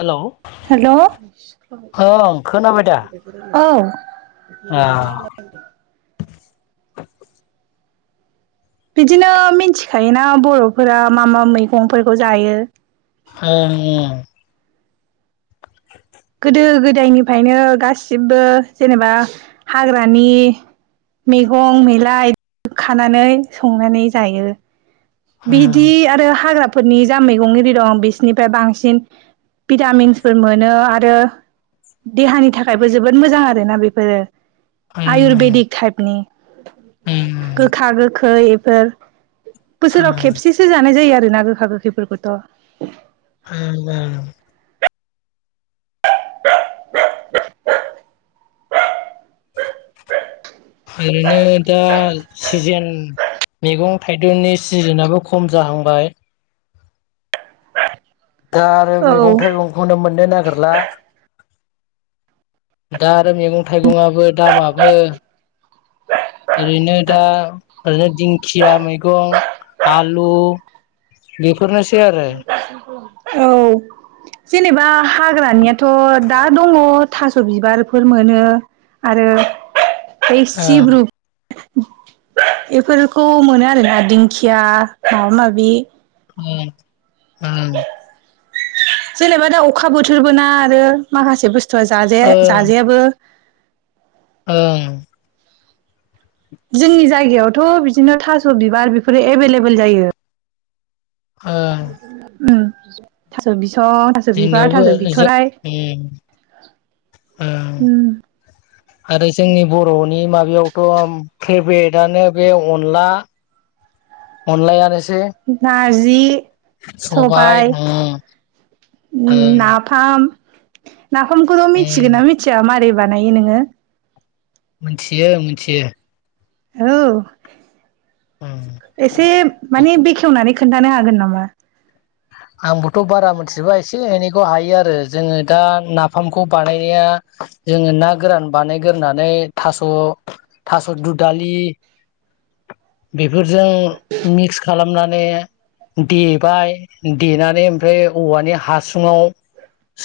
Hello ओं खोनाबाय दा हेल'। आ औ। बिदिनो मिथिखायोना बर'फोरा मा मा मैगंफोरखौ जायो? ओं ओं गोदो गोदायनिफ्रायनो गासिबो जेनोबा हाग्रानि मैगं मैला खानानै संनानै जायो। बिदि आरो हाग्राफोरनि जा मैगं आरि दं बिसिनिफ्राय बांसिन भिटामिन्सफोर मोनो आरो देहानि थाखायबो जोबोद मोजां आरोना बेफोरो। ओं आयुरवेदिक ओं टाइपनि ओं गोखा गोख फै बेफोर बोसोराव ओं खेबसेसो जानाय जायो आरोना गोखा गोखैफोरखौथ'। ओं ओरैनो दा सिजेन मैगं थाइगंनि सिजोनाबो खम जाहांबाय दा आरो मैगं थाइगंखौनो मोननो नागिरला दा आरो मैगं थाइगंआबो दामाबो ओरैनो दा ओरैनो दिंखिया मैगं आलु बेफोरनोसै आरो। जेनोबा हाग्रानियाथ' दा दङ थास' बिबारफोर मोनो आरो बै ओं सिब्रु बेफोरखौ मोनो आरोना दिंखिया माबा माबि उम। जेनोबा दा अखा बोथोरबो ना आरो माखासे बुस्थुआ जाजाया ओं जाजेयाबो। ओं। जोंनि जायगायावथ' बिदिनो थास' बिबार बेफोरो एभेलेबेल जायो। ओं उम थास' बिस ओ थास' बिबार जोंनियावबो थास' जो बिथराय उम ओ उम। आरो जोंनि बर'नि माबायावथ' फेभरेटआनो बे अनला अनला यानोसै नाजि सबाय सबायाइ। उम उम ओं नाफाम नाफामखौथ' उम मिथिगोना मिथिया मारै बानायो नोङो। मिनथियो मिथियो। हेलौ उम एसे माने बेखेवनानै खोनथानो हागोन नामा? आंबोथ' बारा मिनथिजोबा एसे एनैखौ हायोआरो जोङो दा नाफामखौ बानायनाया जोङो ना गोरान बानायग्रोनानै थास' थास' दुदालि बेफोरजों मिक्स खालामनाने देबाय देनानै ओमफाय औवानि हासुङाव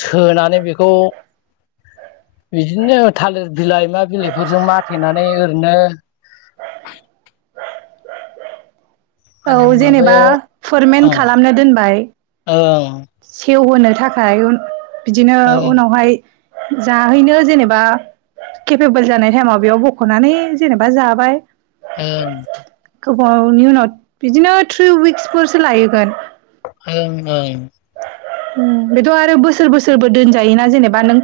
सोनानै बेखौ बिदिनो थालिर बिलाइ मा बिलाइ फोरजों माथेनानै ओरैनो [inaudible] माने औ जेनेबा माबायाव फोरमेन ओं खालामनो दोनबाय से ओं सेेवहोनो थाखाय उन बिदिनो ओं उनावहाय जाहैनो जेनेबा खेफेबोल जानाय थायेमाव बेयाव बखनानै जेनेबा जाबाय। ओं गोबावावनि उनाव बिदिनो थ्रि उयिकस फोरसो लाहैगोन। उम उम। उम बेथ' आरो बोसोर बोसोरबो दोनजायोना जेनेबा नों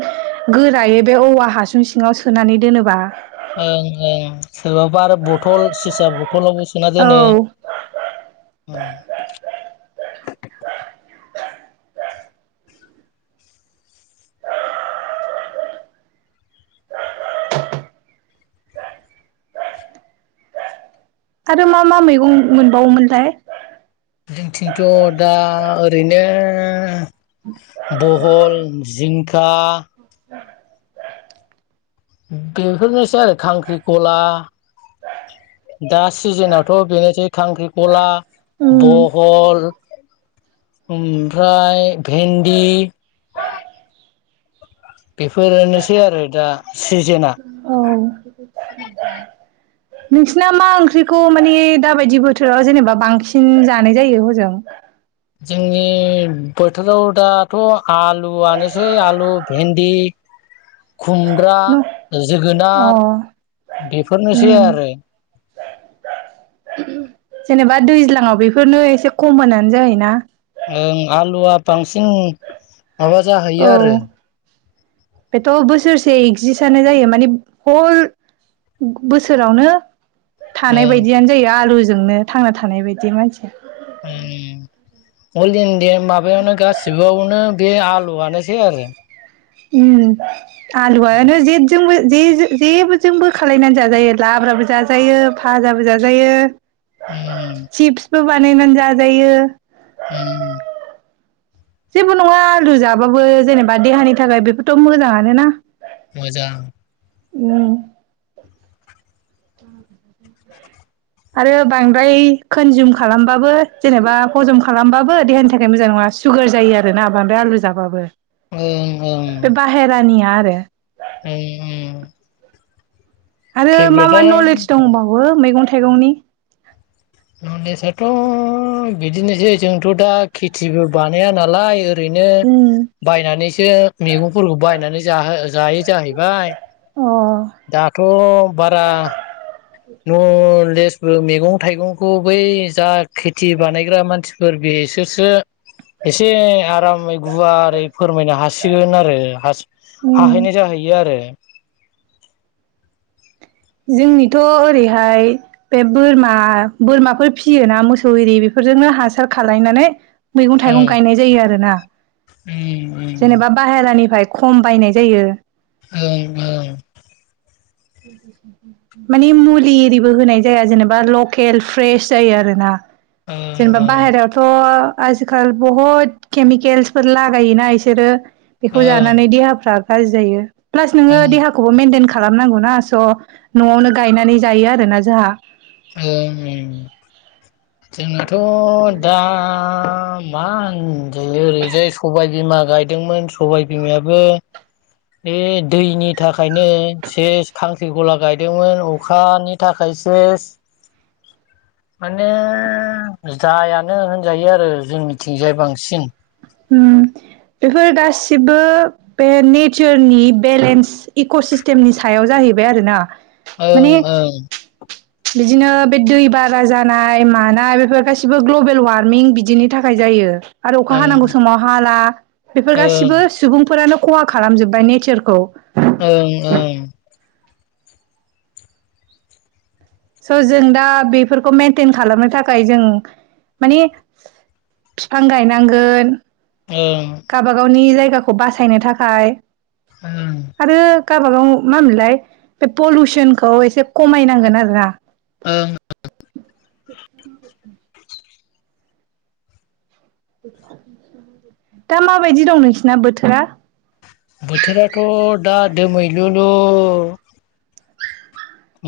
गोरायै बे औवा हासुं सि सिङाव सोनानै दोनोबा। ओं ओं सोरबाबा आरो बथल सिसा ब थलावबो औ सोनादोनो। आरो मा मा मैगं मोनबावोमोनथाय जोंथिंथ' दा ओरैनो। बहल जिंका [inaudible] गोहोरनोसै आरो खांख्रिखला दा सिजेनावथ' बेनोसै खांख्रिखला उम बहल ओमफ्राय फेनदि बेफोरोनोसै आरो दा। सिजेना औ। नोंसिना मा ओंख्रिखौ मानि दाबायदि बोथोराव जेनेबा बांसिन जानायजायो हजों। जोंनि बोथोराव दाथ आलुआनोसै आलु भेन्दि [inaudible] खुमब्रा न' अ जोगोनार उम बेफोरनोसै आरो [inaudible] जेनेबा दैज्लाङाव बेफोरनो एसे कमोन आनो जाहैना ओं आलुआ बांसिन माबा जाहैयो औ आरो। बेथ' बोसोरसे एक्जिस आनो जायो मानि बल बोसोरावनो। थानाय ओं बायदियानोजायो आलुजोंनो थांनाथानाय बायदि मानसिया ओम अल इन्दिआ माबायावनो गासिबोआवनो बे आलु आनोसै आरो उम आलुुआनो जेदजोंबो बे जे जेबोजोंबो खालायनानै जाजायो लाब्राबो जाजायो भाजाबो जाजायो। ओम चिपस बो बानायनानै जाजायो। उम। जेबो नङा आलु जाबाबो जेनेबा देहानि थाखाय बेफोरथ मोजाङानोना। मोजां। उम। आरो बांद्राय कनजुम खालामबाबो जेनेबा हजम खालामबाबो देहानि थाखाय मोजां नङा। सुगार जायो आरो ना बांद्राय आलु जाबा। ओं ओं [unintelligible] ओम आरो मा मा नलेज दंबावो मैगं थाइगंनि नलेजआथ' बिदिनोसै जोंथ' दा खेथिबो बानाया नालाय ओरैनो बायनानैसो मैगंफोरखौ बायनानैसो जाहो जायो जाहैबाय अ दाथ' बारा न' लेसबो मैगं थाइगंखौ बै जा खेथि बानायग्रा मानसिफोर बे बिसोरसो एसे आरामै गुवारै फोरमायनो हासिगोन आरो हास हाहैनाय जाहैयो आरो जोंनिथ' ओरैहाय बे बोरमा बोरमाफोर फियोना मोसौ एरि बेफोर जोंनो हासार खालायनानै मैगं थाइगं ओं गायनाय जायो आरोना उम जेनेबा बाहेरानिफ्राय खम बायनाय जायो ओं ओं माने मुलि एरिबो होनाय जाया जेनेबा लकेल फ्रेश जायो आरोना ओं जेनेबा ओं बाहेरायावथ' आजिखाल बहुद केमिकेलसफोर लागायोना इसोरो बेखौ ओं जानानै देहाफ्रा गाज्रि जायो प्लास ओं नोङो देहाखौबो मेेनटेन खालामनांगौ ना स' न'आवनो गायनानै जायो आरोना जोंहा ओं ओं जोंनाथ' दा मा होन ओरैजाय सबाय बिमा गायदोंमोन सबाय बिमायाबो बे दैनि थाखायनो सेस खांख्रिखला गायदोंमोन अखानि थाखाय सेस माने जायानो होनजायो आरो जोंनि थिंजाय बांसिन ओम बेफोर गासिबो बे नेचारनि बेलेन्स इक' सिस्टेमनि सायाव जाहैबाय आरो ना ओं ओं बिदिनो बे दै बारा जानाय मानाय बेफोर गासिबो ग्लबेल वार्मिं बिदिनि थाखाय जा जायो आरो अखा हानांगौ ओं समाव हाला बेफोर गासिबो ओं सुबुंफोरानो खहा खालामजोब्बाय नेचारखौ ओं ओं स' जों दा बेफोरखौ मइेनटेन खालामनो थाखाय जों मानि बिफां गायनांगोन ओं गावाबागावनि जायगाखौ बासायनो थाखाय ओं गावबागाव मा होनो मोनलाय बे पलुउसनखौ एसे खमायनांगोन आरोना ओं दा माबायदि दं नोंसिना बोथोरा बोथोराथ' दा दोमैलु लु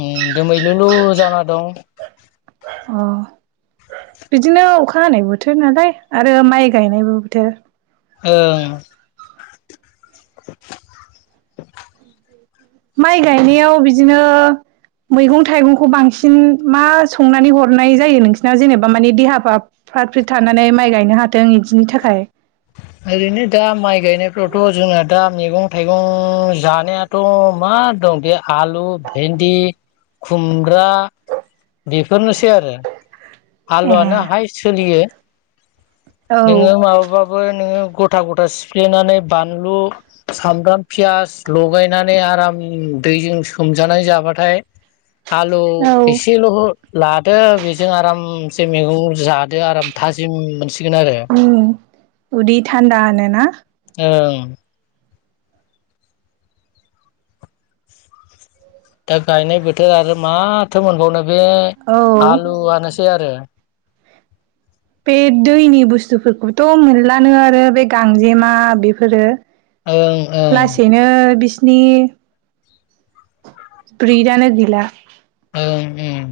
ओ दोमैलुलु जाना दं अ बिदिनो अखा हानाय बोथोर नालाय आरो माइ गायनायबो बोथोर ओं माइ गायनायाव बिदिनो मैगं थाइगंखौ बांसिन मा संनानै हरनाय जायो नोंसिना जेनेबा माने देहा फा फ्रात फ्रिथ थानानै माइ गायनो हाथों इदिनि थाखाय [inaudible] ओरैनो दा माइ गायनायफ्रावथ' जोंना दा मैगं थाइगं जानायाथ' मा दं दे आलु भेन्दि खुमब्रा बेफोरनोसै आरो आलुआनो हायस सोलियो औ नोङो माबाबा नोङो गथा गथा सिफ्लेनानै बानलु सामब्राम पियास लगायनानै आरा म दैजों सोमजानाय जाबाथाय आलु औ एसेल' लादो बेजों आरामसे मैगं जा दो आराम थाजिम मोनसिगोन आरो उम उदै थान्दा नो ना? ओं दा गायनाय बोथोर आरो मा? थो मोनबावनो बे औ आलु आनोसै आरो। बे दैनि बुस्थुफोरखौथ' मोनलानो आरो बे गांजेमा बेफोरो ओं ओं लासैनो बिसिनि फ्रिडानो गैला‌ ओं उम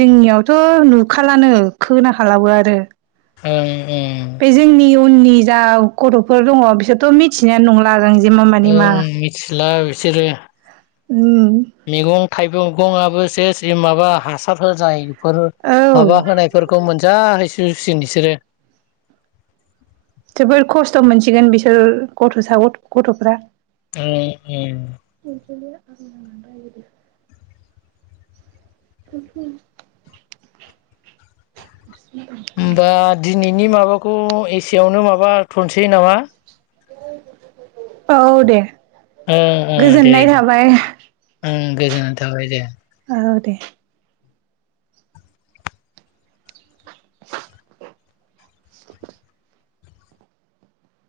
जोंनियावथ' नुखालानो खोनाखालाबो आरो ओं ओं बे जोंनि उननि जा गथ'फोर दङ बिसोरथ' मिथिनायानो नंला जों जे मा मानि मा ओङ मिथिला बिसोरो उम मैगं थाइगं गंआबो सेस ए माबा हासार होजाय फोर औ माबा होनायफोरखौ मोनजाहैसुसिगोन बिसोरो जोबोर खस्थ' मोनसिगोन बिसोर गथ'सा ग गथ'फ्रा ओं ओं [unintelligible] [unintelligible] नि माबाखौ एसेयावनो माबा थनसै नामा? औ दे ओं ओं दे गोजोननाय दे थाबाय। ओं गोजोननाय थाबाय दे। औ दे